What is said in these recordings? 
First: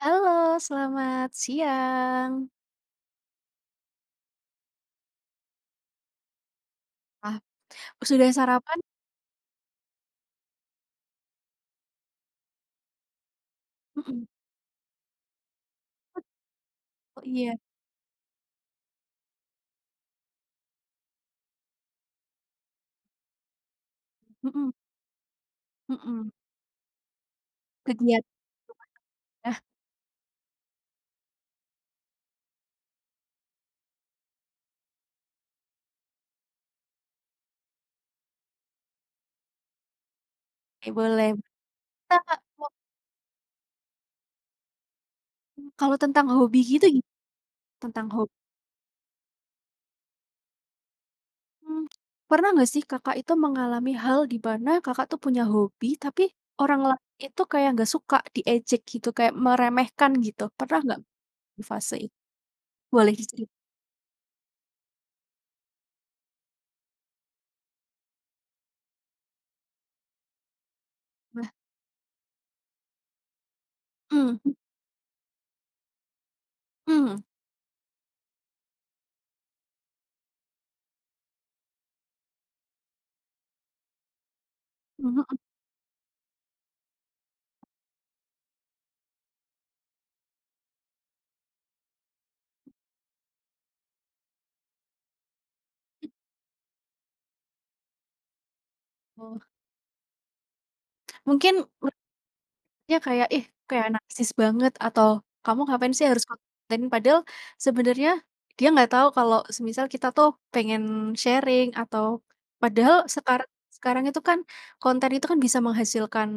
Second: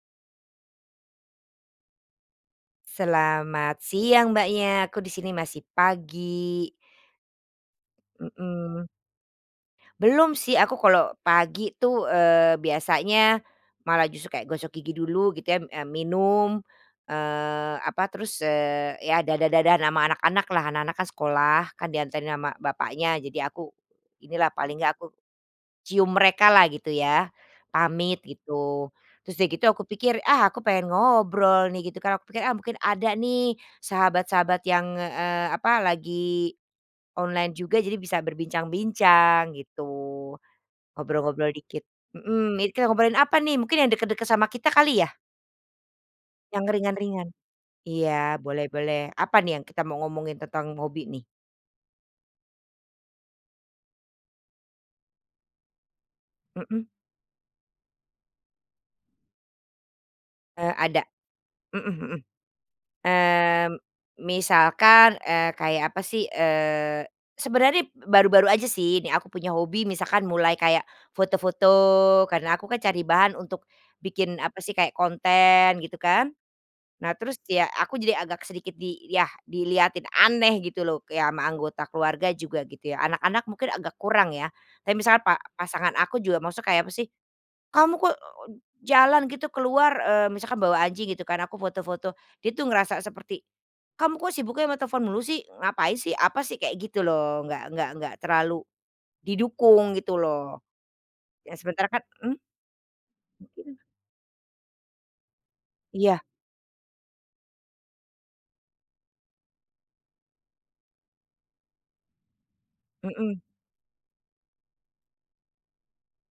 Halo selamat siang. Selamat siang Mbaknya, aku di sini masih pagi. Wah, sudah sarapan? Mmm. Belum sih aku kalau pagi tuh, eee, biasanya, malah Mhm. justru kayak gosok gigi dulu gitu ya, eee, m minum, Oh iya. eee, apa terus, eee, ya dadah-dadahan ama anak-anak lah, anak-anak kan sekolah, kan dianterin sama bapaknya jadi aku inilah, Mhm. paling enggak aku, cium Mhm. mereka lah gitu ya, pamit Kegiat gitu. Terus udah Ya. gitu aku pikir, "Ah aku pengen ngobrol nih." Gitu kan, aku pikir, "Ah mungkin ada nih sahabat-sahabat yang, eee, apa lagi online juga, jadi bisa berbincang-bincang." Gitu, Oke boleh. ngobrol-ngobrol dikit. Bisa Kak, Mhm, ini mau kita ngobrolin apa nih? Mungkin yang deket-deket sama kita kali ya? Mmm, kalau tentang hobi Yang gitu gi ringan-ringan? tentang ho Iya boleh boleh apa nih yang kita mau ngomongin tentang hobi nih? Mmm, pernah nggak sih Kakak itu mengalami hal di pana Kakak tuh punya hobi tapi orang Mhm. lain itu kayak nggak suka, diejek gitu kayak meremehkan gitu? Eee, Pernah nggak ada, di mhm fase i mhm, boleh diceri mmm, misalkan, eee, kayak apa sih, eee, sebenarnya baru-baru aja sih ini aku punya hobi misalkan mulai kayak Wah. foto-foto, karena aku kan cari bahan untuk bikin apa Mmm. sih, kayak konten gitu kan. Nah Mhm. terus ya aku jadi agak sedikit di yah dilihatin aneh gitu loh kayak ama anggota keluarga juga gitu ya, anak-anak mungkin agak kurang ya, tapi misalnya Mhm. pa pasangan aku juga maksudnya kayak apa sih, "Kamu kok jalan gitu keluar," eee, misalkan bawa anjing gitu kan, aku foto-foto, dia tuh ngerasa seperti, "Kamu kok sibuknya ama telepon mulu sih? Ngapain Hm sih? Apa sih?" kayak gitu loh nggak nggak nggak terlalu, Oh. didukung gitu loh. Mungkin Ya sementara ber kan mhm? ya kayak, "Ih, Mungkin. kayak narsis banget," atau, "kamu ngapain sih Iya. harus konten?" Padahal sebenarnya dia nggak tahu kalau semisal kita tuh pengen sharing atau padahal Mhm. sekarang sekarang itu kan konten itu kan bisa menghasilkan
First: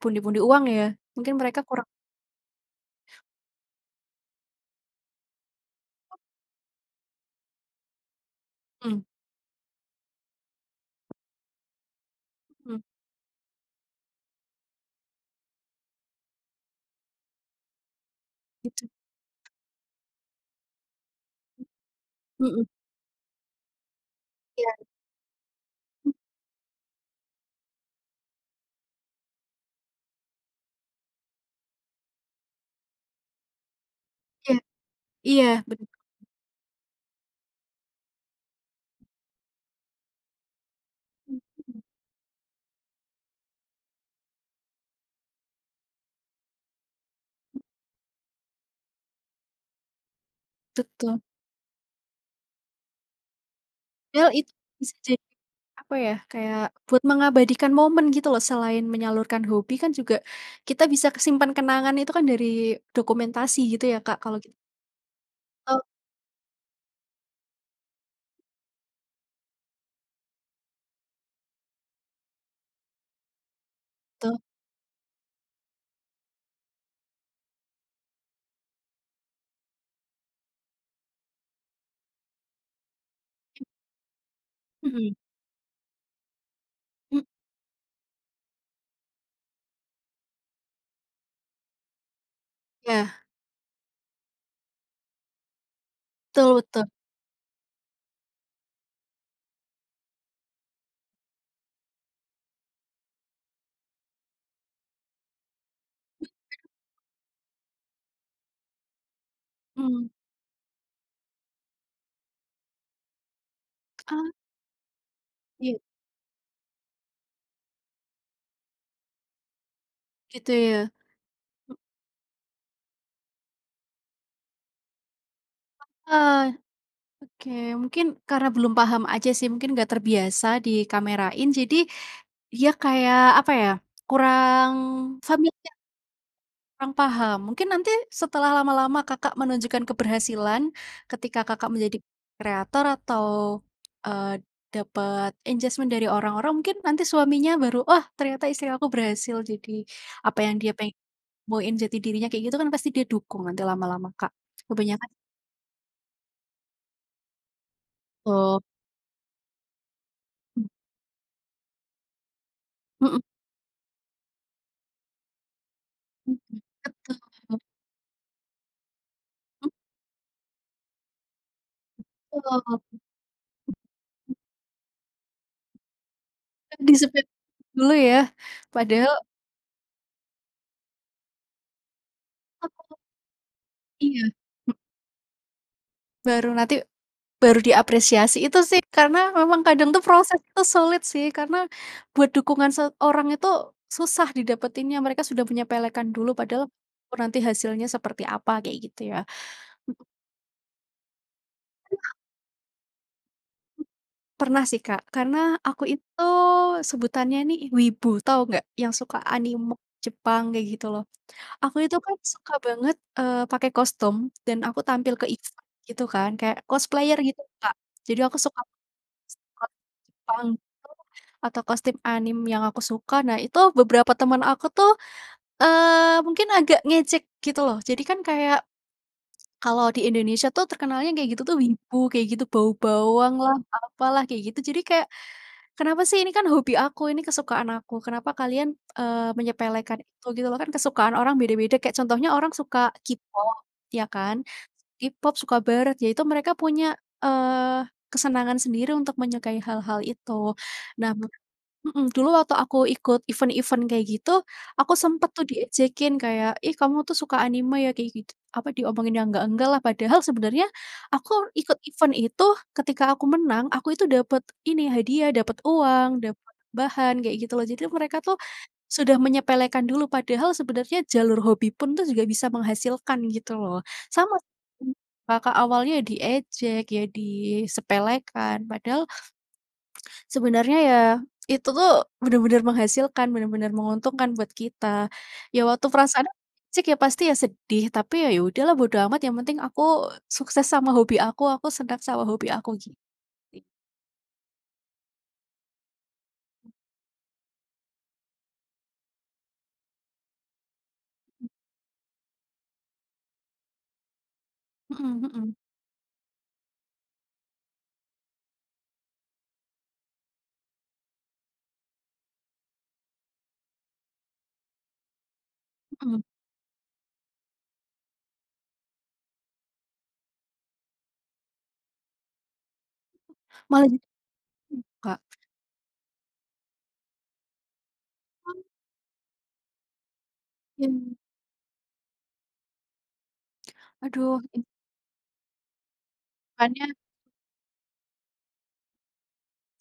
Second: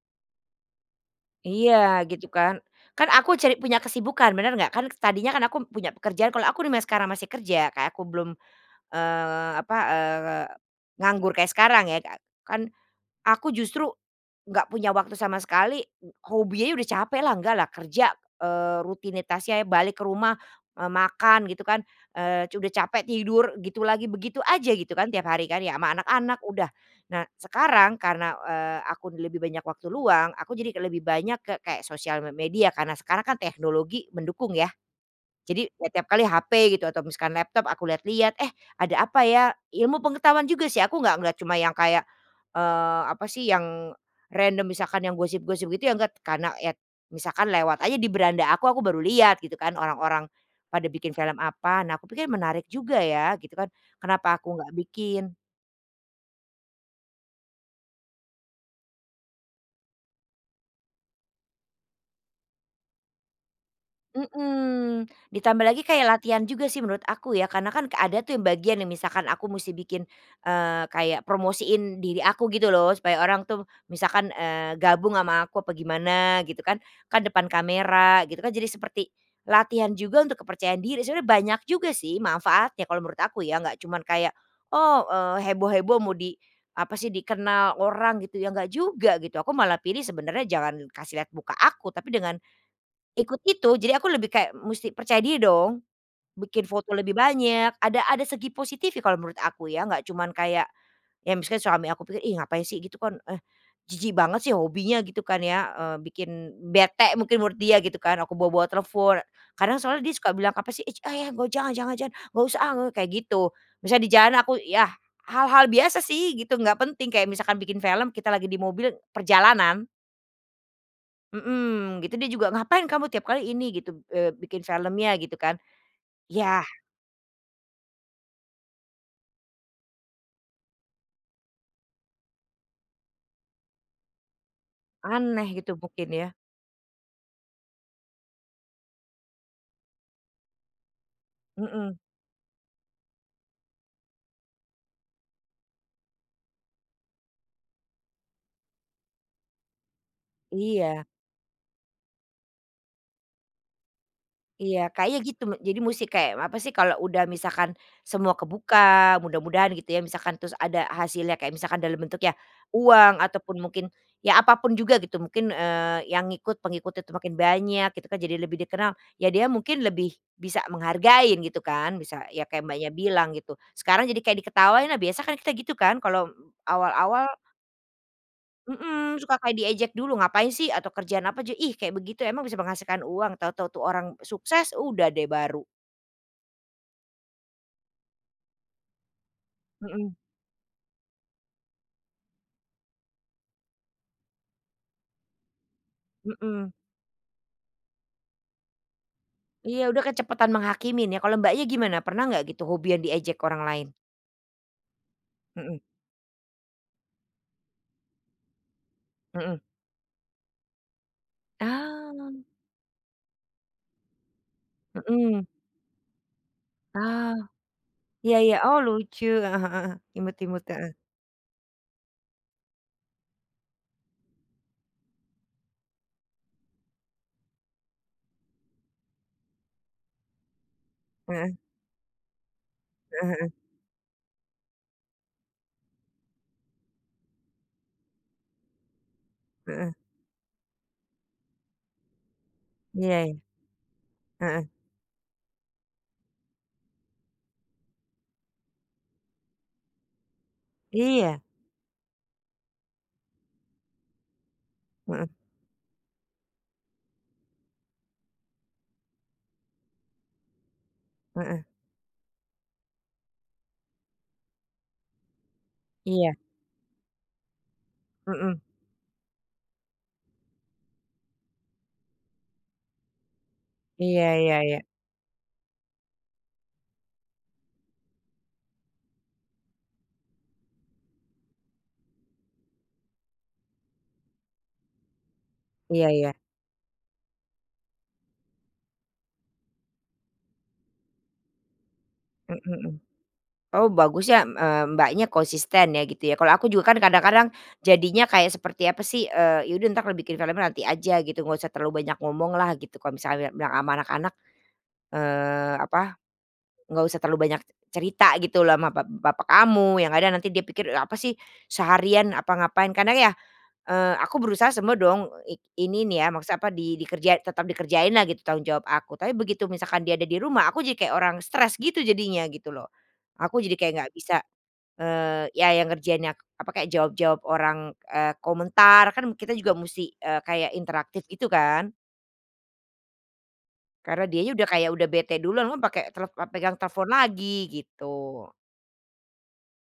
pundi-pundi uang ya mungkin mereka kurang Iya gitu kan, kan aku cari punya kesibukan bener nggak? Kan s tadinya kan aku punya pekerjaan kalau aku remind sekarang masih kerja kayak aku belum, Mhm. eee, apa, eee, nganggur kayak sekarang ya Kak, kan, Mhm. aku justru nggak punya waktu sama sekali, eee, hobinya udah capek lah, nggak lah kerja, eee, Betu. rutinitasnya balik ke rumah, eee, makan gitu kan, M eee, cu mhm. udah capek tidur gitu lagi, begitu aja Iya. gitu kan, tiap hari kan, ya ama Hmm. anak-anak udah. Nah sekarang karena, eee, aku d lebih banyak waktu luang aku jadi k lebih banyak ke kayak sosial me media karena sekarang kan teknologi mendukung, Iya, ya. iya Jadi bener. ya tiap kali HP gitu atau misalkan laptop aku lihat-lihat, "Eh, ada apa ya?" Ilmu pengetahuan juga sih aku nggak ngelihat cuma yang Mhm. kayak, eee, apa sih, yang random misalkan yang gosip-gosip gitu ya nggak, karena ya misalkan lewat aja di beranda aku, aku baru lihat gitu kan orang-orang pada bikin Betul. film apa, nah aku pikir menarik juga ya gitu kan, Yal kenapa itu aku nggak bisa jadi, bikin? apa ya, kayak buat mengabadikan momen gitu loh selain menyalurkan hobi kan juga kita bisa kesimpan kenangan itu kan dari dokumentasi gitu ya Kak kalau git Mhm, ditambah Oh. lagi kayak latihan juga sih menurut aku ya karena kan kek ada tuh yang bagian yang misalkan aku musti bikin, eee, kayak promosiin diri aku gitu loh supaya orang tuh Tu. misalkan, eee, gabung ama aku apa gimana gitu kan. Kan depan kamera gitu kan jadi seperti latihan juga untuk kepercayaan diri, sebenarnya banyak juga sih mafaatnya kalau menurut aku ya Mmm. nggak cuman kayak, oh, Mhm. eee, heboh-heboh mau di, apa sih, M dikenal orang gitu ya nggak juga gitu. Aku malah pilih sebenarnya jangan kasih lihat muka aku, tapi dengan, Iya. ikut itu, jadi aku lebih kayak musti percaya dia dong. Betul Bikin betul. foto lebih banyak ada ada segi positifnya kalau menurut aku ya, nggak cuman kayak, ya misalkan suami aku pikir, "Ih ngapain sih gitu kan, eh jijik banget sih hobinya." Gitu kan ya, eee, Mhm. bikin bete mungkin menurut dia gitu kan, aku bawa-bawa telepon. Karena soalnya Mhm. dia suka bilang, "Apa sih! Ich! Ach ja joh, jangan jangan jangan, nggak usah ah," ngo kayak gitu. Misalnya di Oh. jalan aku ya hal-hal Iya. biasa sih gitu nggak penting kayak misalkan bikin film kita lagi di mobil, perjalanan. Gitu ya. Hm Mhm, gitu dia juga, "Ngapain kamu tiap kali ini," gitu, eee, "bikin filmnya?" gitu kan, Heeh, yah oke mungkin karena belum paham aja sih mungkin nggak terbiasa dikamerain jadi, dia kayak, apa ya, kurang Aneh gitu familiar. mungkin ya. Kurang paham. Mungkin nanti setelah lama-lama Kakak menunjukkan keberhasilan, ketika Kakak menjadi Mhm. kreator atau, eee, dapat engagement dari orang-orang mungkin nanti suaminya baru, "Wah ternyata istri aku berhasil jadi apa yang dia peng Iya. boin jati dirinya." Kayak gitu kan pasti dia dukung nanti lama-lama Kak. Iya Kebanyakan kayaknya gitu me jadi musti kayak apa sih kalau udah misalkan semua Tu. kebuka, mudah-mudahan gitu ya, misalkan terus Mmm. ada hasilnya, kayak misalkan dalam bentuk ya Mhm. uang ataupun mungkin, ya apa pun juga gitu mungkin, eee, yang Mhm, ngikut pengikut itu betul makin uh. banyak gitu kan jadi lebih dikenal, ya dia Mmm. mungkin lebih bisa menghargain gitu kan, bisa ya Betul. kayak Mbaknya bilang gitu. Sekarang jadi kayak diketawain nah biasa kan kita gitu kan kalau, Eee, disepe awal-awal dulu ya. Padahal Mhm, suka kayak diejek dulu, "Ngapain sih?" Atau kerjaan apa aja, "Ih kayak begitu emang bisa Oh. menghasilkan uang?" Tau-tau tuh orang Iya, mh sukses udah deh baru. Baru nanti, baru diapresiasi, itu sih karena memang kadang tuh Mhm. proses tuh sulit sih, karena buat dukungan seorang itu susah didapatinnya, mereka sudah menyepelekan dulu padahal Mhm. ru nanti hasilnya seperti apa kayak gitu ya, Iya mhm. udah kecepatan menghakimin ya, kalau Mbaknya gimana? Aduh. Pernah gak gitu hobi yang diejek orang lain? Pernah sih Kak, karena Mhm. aku itu sebutannya nih wibu, tahu nggak? Yang suka Mhm. anime Jepang kayak gitu loh. Aku itu kan Oh. suka banget, eee, pakai kostum dan aku tampil ke Mhm. event gitu kan kayak cosplayer Oh, gitu Kak. Jadi iya aku iya, suka, oh, lucu, heeh skot heeh heeh, imut pang imut, heeh. tuh atau kostum anime yang aku suka, nah itu beberapa teman aku tuh, eee, mungkin agak ngejek gitu loh, jadi kan kayak, kalau di Indonesia tuh terkenalnya kayak gitu Heeh. tuh wibu, kayak gitu bau Heeh heeh. bawanglah, apalah, kayak gitu jadi kek, kenapa sih, ini kan hobi aku, ini kesukaan aku kenapa kalian, eee, Heeh. menyepelekan itu gitu loh, kan kesukaan orang beda-beda. Kayak contohnya orang suka Iya. K-pop ya kan, Heeh. s K-pop, suka barat, ya itu mereka punya, eee, kesenangan sendiri untuk menyukai hal-hal itu. Nah Iya. mhm, dulu waktu aku ikut event-event kayak gitu, aku Heeh. sempet tuh diejekin kayak, "Ih kamu tuh suka anime ya?" kayak gitu apa, diomongin yang nggak-nggak lah padahal sebenarnya, aku Heeh. ikut event itu, ketika aku menang aku itu dapat ini hadiah, dapat uang, Iya. dapat bahan kayak gitu loh, jadi mereka tuh, Mhm. sudah menyepelekan dulu padahal sebenarnya jalur hobi pun tuh juga bisa menghasilkan gitu loh. Iya Sama se iya iya. [unintelligible] Kakak awalnya diejek ya, disepelekan padahal sebenarnya ya, itu tuh benar-benar menghasilkan, benar-benar menguntungkan buat kita, ya waktu Iya perasaannya iya. jek ya pasti ya sedih, tapi ya, ya udahlah bodo amat, yang penting aku sukses sama hobi aku, aku seneng sama hobi Mhm aku mhm. gitu sih. Oh bagus ya mmm, eee, Mbaknya konsisten ya gitu ya, kalau aku juga kan kadang-kadang jadinya kayak seperti apa sih, eee, ya udah entar, eee, bikin filmnya nanti aja gitu, nggak usah terlalu banyak ngomong lah gitu, kalau misalnya bilang ama anak-anak, Mhm mhm. eee, apa, nggak usah terlalu banyak c cerita gitu loh ama bap bapak kamu, yang kadang nanti dia pikir apa sih, seharian apa ngapain, karena ya, eee, aku berusaha semua dong eee i ini Mhm. nih ya, maksud apa di di kerjai tetap dikerjain lah gitu tanggung jawab aku, tapi begitu misalkan dia ada di rumah, aku jadi kayak orang stres gitu jadinya gitu loh. Aku jadi Malah kayak jadi nggak mmm, bisa, Kak. eee, ya yang ngerjainnya, apa, kayak jawab-jawab orang, eee, komentar, kan kita juga musti, eee, kayak Iya. interaktif gitu kan. Karena Aduh dianya ih. udah kayak udah bete duluan, memang pake tele eee, pegang Makanya. telfon lagi gitu.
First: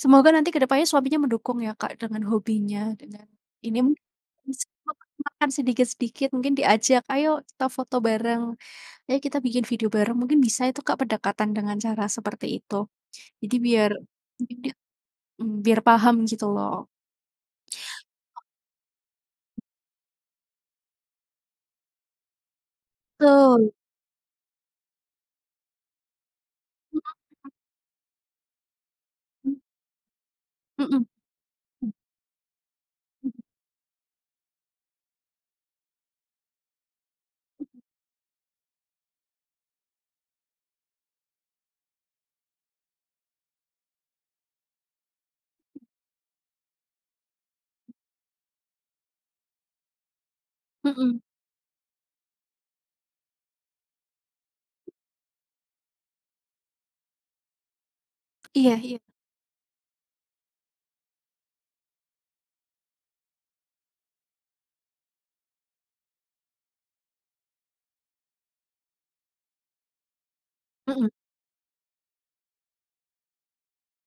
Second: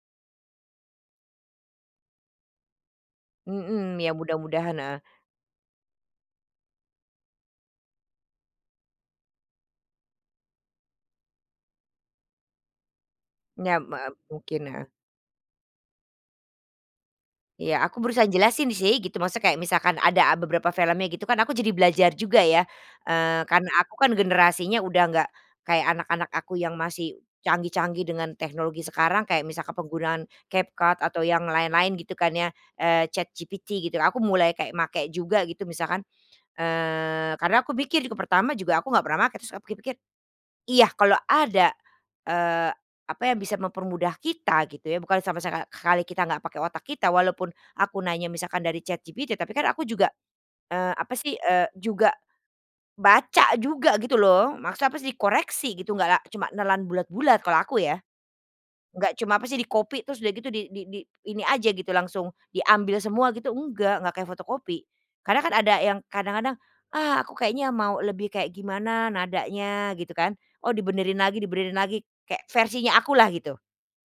Semoga nanti ke depannya suaminya mendukung ya Kak dengan hobinya, dengan inim Mhm, ya mudah-mudahan. [unintelligible] Heeh. makan sedikit-sedikit mungkin diajak, ayo kita foto bareng, ayo kita bikin video bareng, mungkin bisa itu Kak pendekatan dengan cara seperti itu. Jadi Nyam biar me mungkin mungkin, di heeh. mmm, biar paham gitu loh. Iya aku berusaha O jelasin sih gitu maksudnya kayak misalkan ada a beberapa filmnya gitu kan, aku jadi belajar juga ya, eee, karena Tul. aku kan generasinya udah nggak kayak anak-anak aku yang Mhm masih mhm. canggih-canggih dengan teknologi sekarang, kayak Mmm. misalkan penggunaan Mmm. CapCut atau yang Mmm. lain-lain gitu kan ya, eee, Mmm. ChatGPT gitu aku mulai kayak make juga gitu misalkan, eee, karena aku Mmm. pikir juga pertama juga aku nggak pernah make, terus aku pikir-pikir, iya kalau ada, eee, apa yang bisa mempermudah kita, gitu ya, bukan sampai seka Mmm. khali kita nggak pakai otak kita, walaupun M aku nanya misalkan dari ChatGPT tapi kan aku juga, eee, apa Mhm. sih, eee, juga baca juga gitu loh, maksudnya apa sih, koreksi gitu nggak la cuma nelan bulat-bulat kalau aku ya. Iya iya. Nggak cuma apa sih di copy terus udah gitu di di di ini aja gitu langsung diambil semua gitu nggak, nggak kayak fotokopi. Karena kan ada yang kadang-kadang, "Ah aku kayaknya mau lebih kayak gimana nadanya," gitu kan, oh Mhm. dibenerin lagi dibenerin lagi kayak versinya aku lah gitu.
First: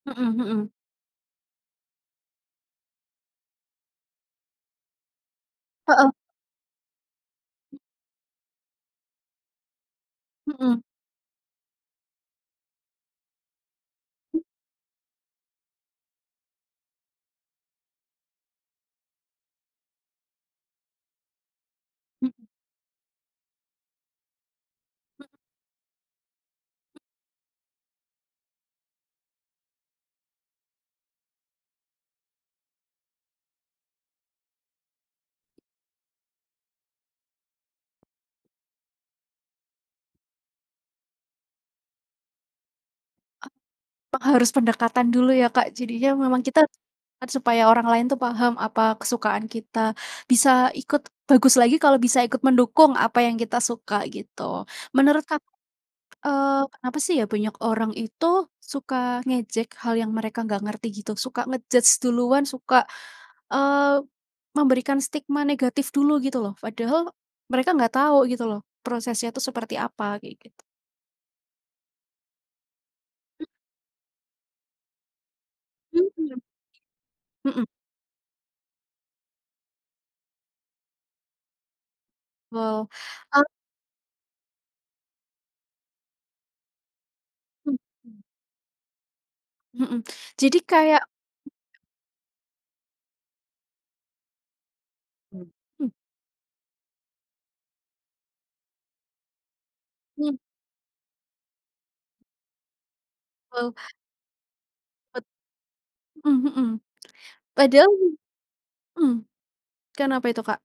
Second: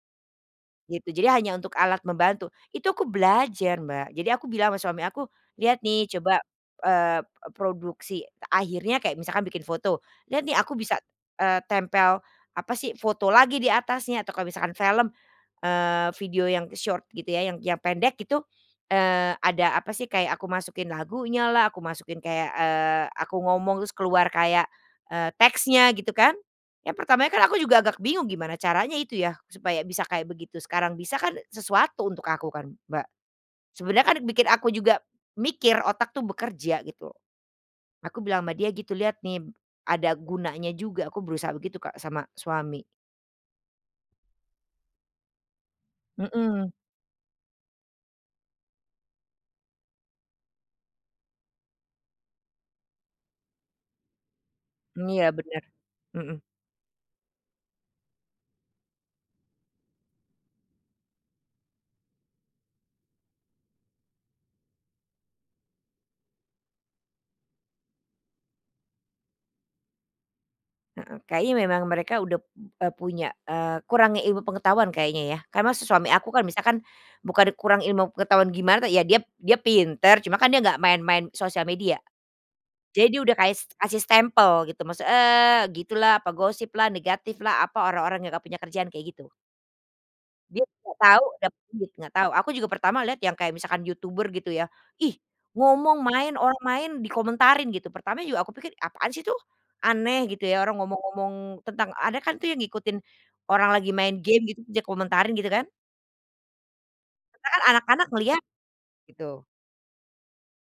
Mhm mhm. Gitu jadi hanya untuk alat membantu, itu aku belajar Mbak jadi aku bilang ama suami aku, "Lihat Heeh. nih coba, eee eee, produksi," akhirnya kayak misalkan bikin foto, "lihat nih aku Mhm. bisa, eee, tempel, apa sih, foto lagi di atasnya," atau Mmm. kalau misalkan film, eee, video yang short gitu ya, yang yang pendek itu, eee, ada apa sih kayak aku masukin lagunya lah aku masukin Mmm. kayak, eee, aku ngomong terus keluar kayak, Mhm. eee, teksnya gitu kan. Ya M pertamanya kan aku juga agak bingung gimana caranya itu ya, supaya bisa kayak begitu, sekarang bisa kan sesuatu untuk aku kan Mbak. Sebenarnya kan bikin aku juga, mikir, otak tuh bekerja gitu. Aku bilang sama dia gitu, "Lihat nih b ada gunanya juga aku berusaha." Begitu Kak sama suami. A p harus pendekatan dulu ya Kak, jadi ya memang kita Mhm. kan supaya orang lain tuh paham apa kesukaan kita bisa ikut bagus lagi kalau bisa ikut mendukung apa yang kita suka gitu. Mmm, Menurut iya ka benar, mhm. eee, kenapa sih ya banyak orang itu suka ngejek hal yang mereka nggak ngerti gitu, suka nge-judge duluan, suka, eee, memberikan stigma negatif dulu, gitu loh? Padahal mereka nggak tahu gitu loh prosesnya tuh seperti apa kayak gitu. Heeh, kayaknya memang mereka udah p eee, punya, M eee, kurangnya ilmu pengetahuan kayaknya ya, karena s suami aku Mhm. kan misalkan, bukan Mhm. kurang ilmu pengetahuan gimana ya, dia dia pintar cuma kan dia gak main main sosial media, Wow, jadi dia udah eee kaes kasih stempel gitu maksud, eee, gitulah, apa gosip lah, negatif lah, apa, Mmm. orang-orang yang gak punya kerjaan, kayak gitu. Mhm, jadi Dia gak kayak tau, tapi dia gak tau, aku juga pertama liat yang kayak misalkan YouTuber gitu ya, "Ih Mmm, mmm. ngomong main, orang main dikomentarin," gitu, pertama juga aku pikir apaan sih tuh, aneh Mhm. gitu ya orang ngomong-ngomong tentang ada kan tuh yang ngikutin orang Wow. lagi main game gitu, bisa Bet komentarin gitu kan. mhm mhm, Sekarang padahal anak-anak ngeliat, mmm, gitu. kenapa itu Kak?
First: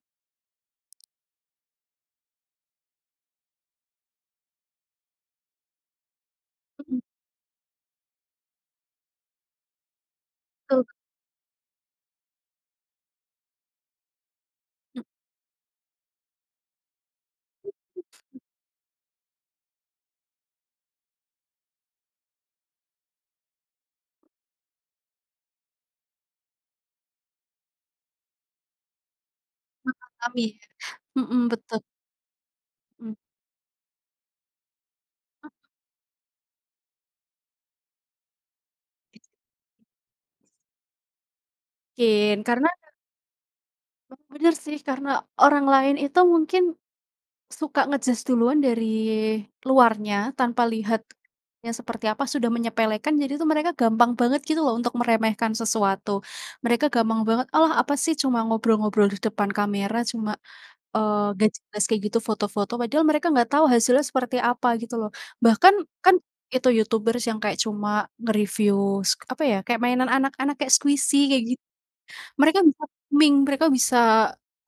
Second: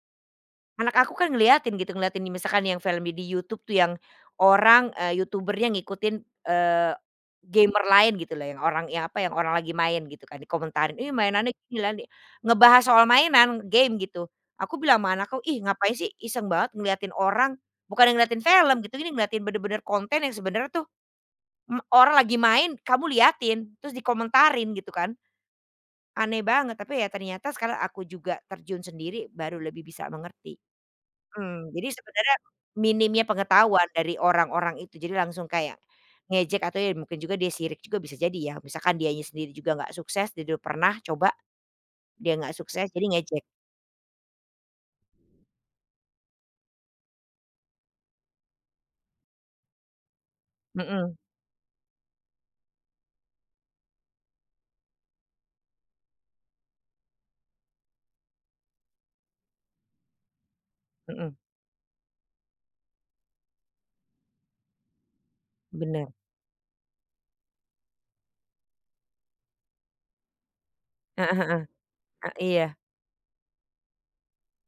Anak aku kan ngeliatin gitu, ngeliatin nih misalkan yang film di di YouTube tuh yang orang, eee, YouTuber-nya ngikutin, eee, Mhm. gamer lain gitu loh yang orang yang apa, yang orang lagi main gitu kan, Betul. dikomentarin "Ih mainannya gini lah nih," ngebahas soal mainan, game gitu. Aku bilang Mmm. ama anakku ih ngapain sih iseng banget ngeliatin orang, bukannya ngeliatin film gitu, ini ngeliatin benar-benar konten yang sebenarnya tuh, mmm, orang lagi main kamu lihatin, terus dikomentarin gitu kan. Aneh banget, tapi ya ternyata sekarang aku juga terjun sendiri baru lebih bisa Memahami mengerti. ya, mhm, Mmm, betul. jadi sebenernya Mhm. minimnya pengetahuan dari orang-orang itu jadi langsung kayak, ngejek atau ya mungkin juga dia sirik juga bisa jadi ya, misalkan dianya sendiri juga nggak sukses dia dah pernah coba, dia Kin, nggak karena sukses jadi ngejek. Oh, bener sih karena orang lain itu mungkin, suka nge-judge duluan dari luarnya, tanpa lihat Mhm. yang seperti apa sudah menyepelekan jadi tuh mereka gampang banget gitu loh untuk meremehkan sesuatu. Mereka gampang banget, "Alah apa sih cuma ngobrol-ngobrol di depan kamera, cuma, eee, Mhm. gak jelas kayak gitu, foto-foto." Padahal mereka nggak tahu hasilnya seperti apa gitu loh. Bahkan Benar. kan itu YouTubers yang kayak cuma nge-review s apa ya, kayak mainan anak-anak, kayak squishy Heeh kayak git heeh, eee, mereka iya. bisa ming mereka bisa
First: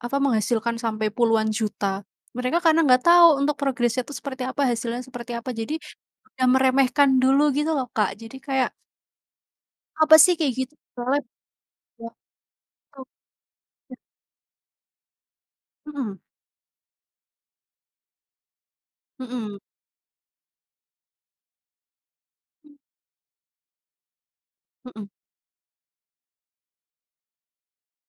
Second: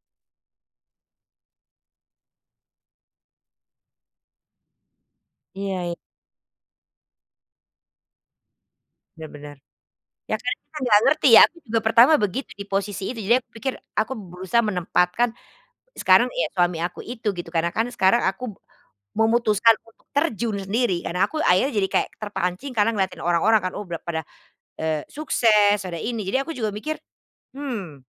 apa, menghasilkan sampai puluhan juta. Mereka karena enggak tahu untuk progresnya itu seperti apa, hasilnya seperti apa jadi, Iya iya. udah meremehkan dulu gitu loh Kak jadi kayak Benar benar, apa sih ya kayak kan gitu, kita gak soalnya ngerti ya aku juga pertama begitu di posisi itu, jadi aku pikir [unintelligible] aku berusaha menempatkan, Mhm. sekarang ya suami aku itu gitu karena kan sekarang aku b Mhm. memutuskan untuk terjun sendiri karena aku akhirnya jadi kayak terpancing Mmm. karena ngelihatin orang-orang kan oh bla pada, eee, Mhm. sukses, ada ini, jadi aku juga mikir, "Hmm,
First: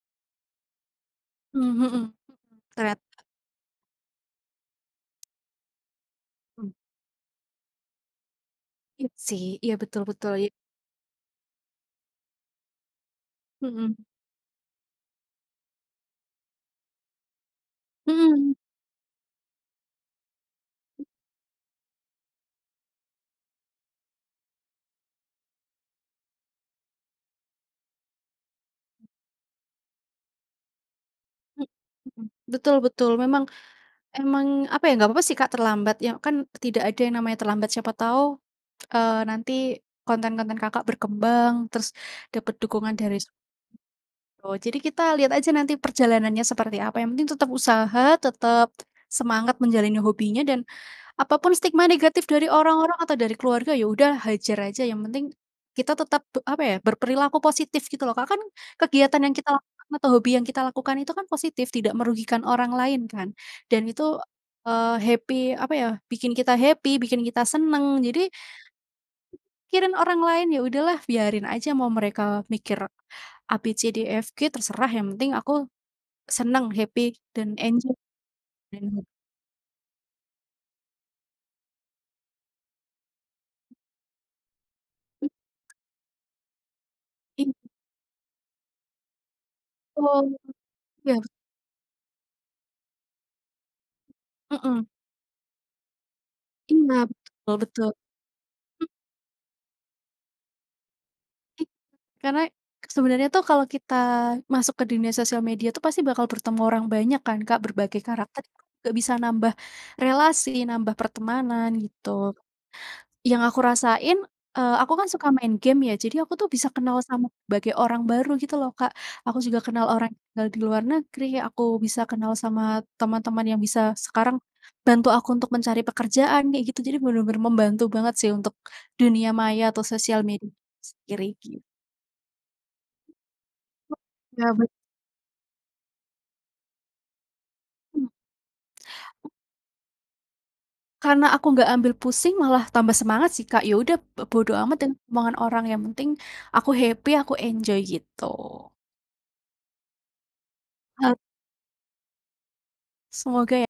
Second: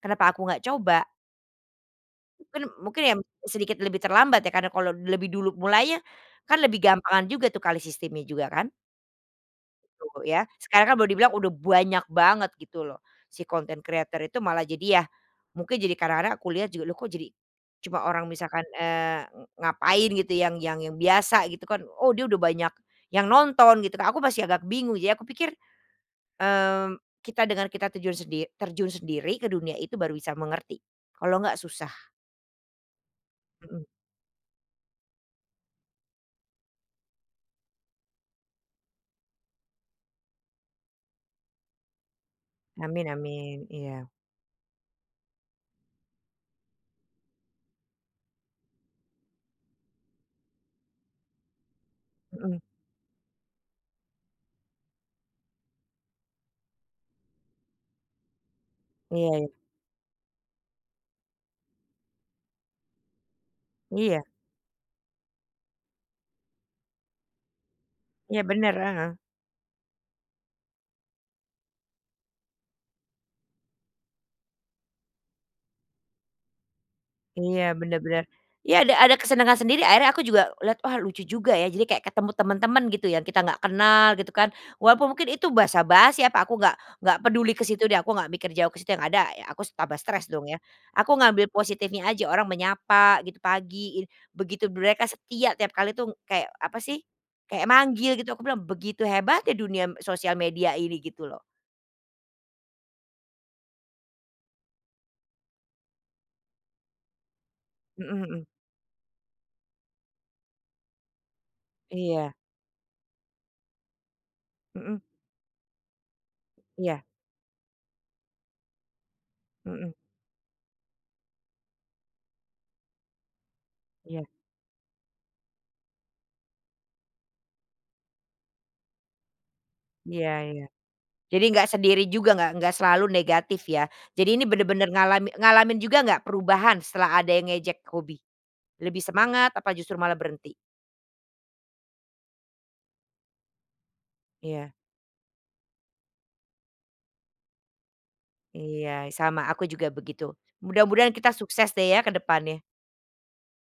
kenapa aku nggak coba?" Mmm, mhm, Mungkin mungkin ya ternyata sedikit lebih terlambat ya, karena kalau lebih dulu mulainya, kan Mhm. lebih gampangan juga tuh kali sistemnya juga kan. Iya sih iya betul Gitu betul ya ya. sekarang kan baru dibilang udah banyak banget gitu loh, si content Mhm. creator itu malah jadi ya, mungkin jadi kadang-kadang aku lihat juga loh kok jadi, cuma orang Mmm. misalkan, eee, ng ngapain gitu yang yang yang M biasa gitu kan, oh dia udah banyak yang nonton gitu Kak, aku masih agak bingung, ya aku pikir, mmm, kita dengan kita terjun sendi terjun sendiri ke dunia itu baru bisa mengerti, kalau nggak Mmm, susah. mhm, betul betul memang, Mhm. emang apa ya nggak apa-apa sih Kak terlambat, yang kan tidak ada yang namanya terlambat siapa tahu, eee, nanti konten-konten Kakak berkembang terus dapat dukungan Amin dari su amin, iya. oh, jadi kita lihat aja nanti perjalanannya seperti apa, yang penting tetap usaha tetap semangat menjalani hobinya dan, apa pun stigma negatif dari Mhm. orang-orang atau dari keluarga, ya udah hajar aja yang penting, kita tetap pe apa ya berperilaku positif gitu loh Kak, kan Iya kegiatan yang kita iya. lakukan atau hobi yang kita lakukan itu kan positif, tidak merugikan orang lain kan dan itu, Iya. eee, happy apa ya, bikin kita happy, bikin kita seneng jadi Iya benar, heeh. pikirin orang lain ya udah lah biarin aja mau mereka mikir A-B-C-D-E-F-G terserah, yang penting aku, seneng, happy, dan Iya enjoy. benar benar, ya ada Dan ada kesenangan sendiri, akhirnya aku juga lihat wah lucu juga ya jadi kayak ketemu teman-teman gitu yang kita gak kenal gitu kan, walaupun Mmm. mungkin itu basa-basi apa, aku nggak nggak Iy peduli ke situ deh aku nggak mikir jauh ke situ yang ada ya aku tambah Oh, stres dong ya, aku iya bet ngambil positifnya aja orang menyapa gitu pagi, begitu Mmm. mereka setia tiap kali tuh kayak apa Iya sih, betul kayak betul, manggil gitu aku bilang m begitu hebatnya dunia m sosial media ini gitu loh. M karena sebenarnya tuh kalau kita masuk ke dunia sosial media itu pasti bakal bertemu orang banyak kan Kak, berbagai Mhm karakter mhm. juga bisa nambah relasi, nambah pertemanan Iya. gitu. Yang aku rasain, eee, aku Mhm. kan suka main game ya, jadi aku tuh bisa kenal Iya. sama berbagai orang baru gitu loh Kak, aku juga kenal Mhm. orang tinggal di luar negeri, aku bisa kenal sama teman-teman yang bisa Iya. sekarang bantu aku untuk mencari pekerjaan, kayak gitu, jadi benar-benar membantu banget sih untuk dunia maya atau sosial Iya media iya, itu sendiri, jadi git nggak sendiri juga nggak nggak selalu Oh negatif ya. Jadi ini iya ben benar-benar ngalami ngalamin juga nggak perubahan setelah ada yang ngejek Mmm. hobi? Lebih semangat apa justru malah berhenti? Karena aku nggak ambil pusing malah tambah semangat sih Kak, ya udah b bodo Iya. amat dengan omongan orang, yang penting aku happy aku enjoy gitu. Iya sama aku juga begitu, mudah-mudahan Hal kita sukses deh ya ke depannya. Semoga ya.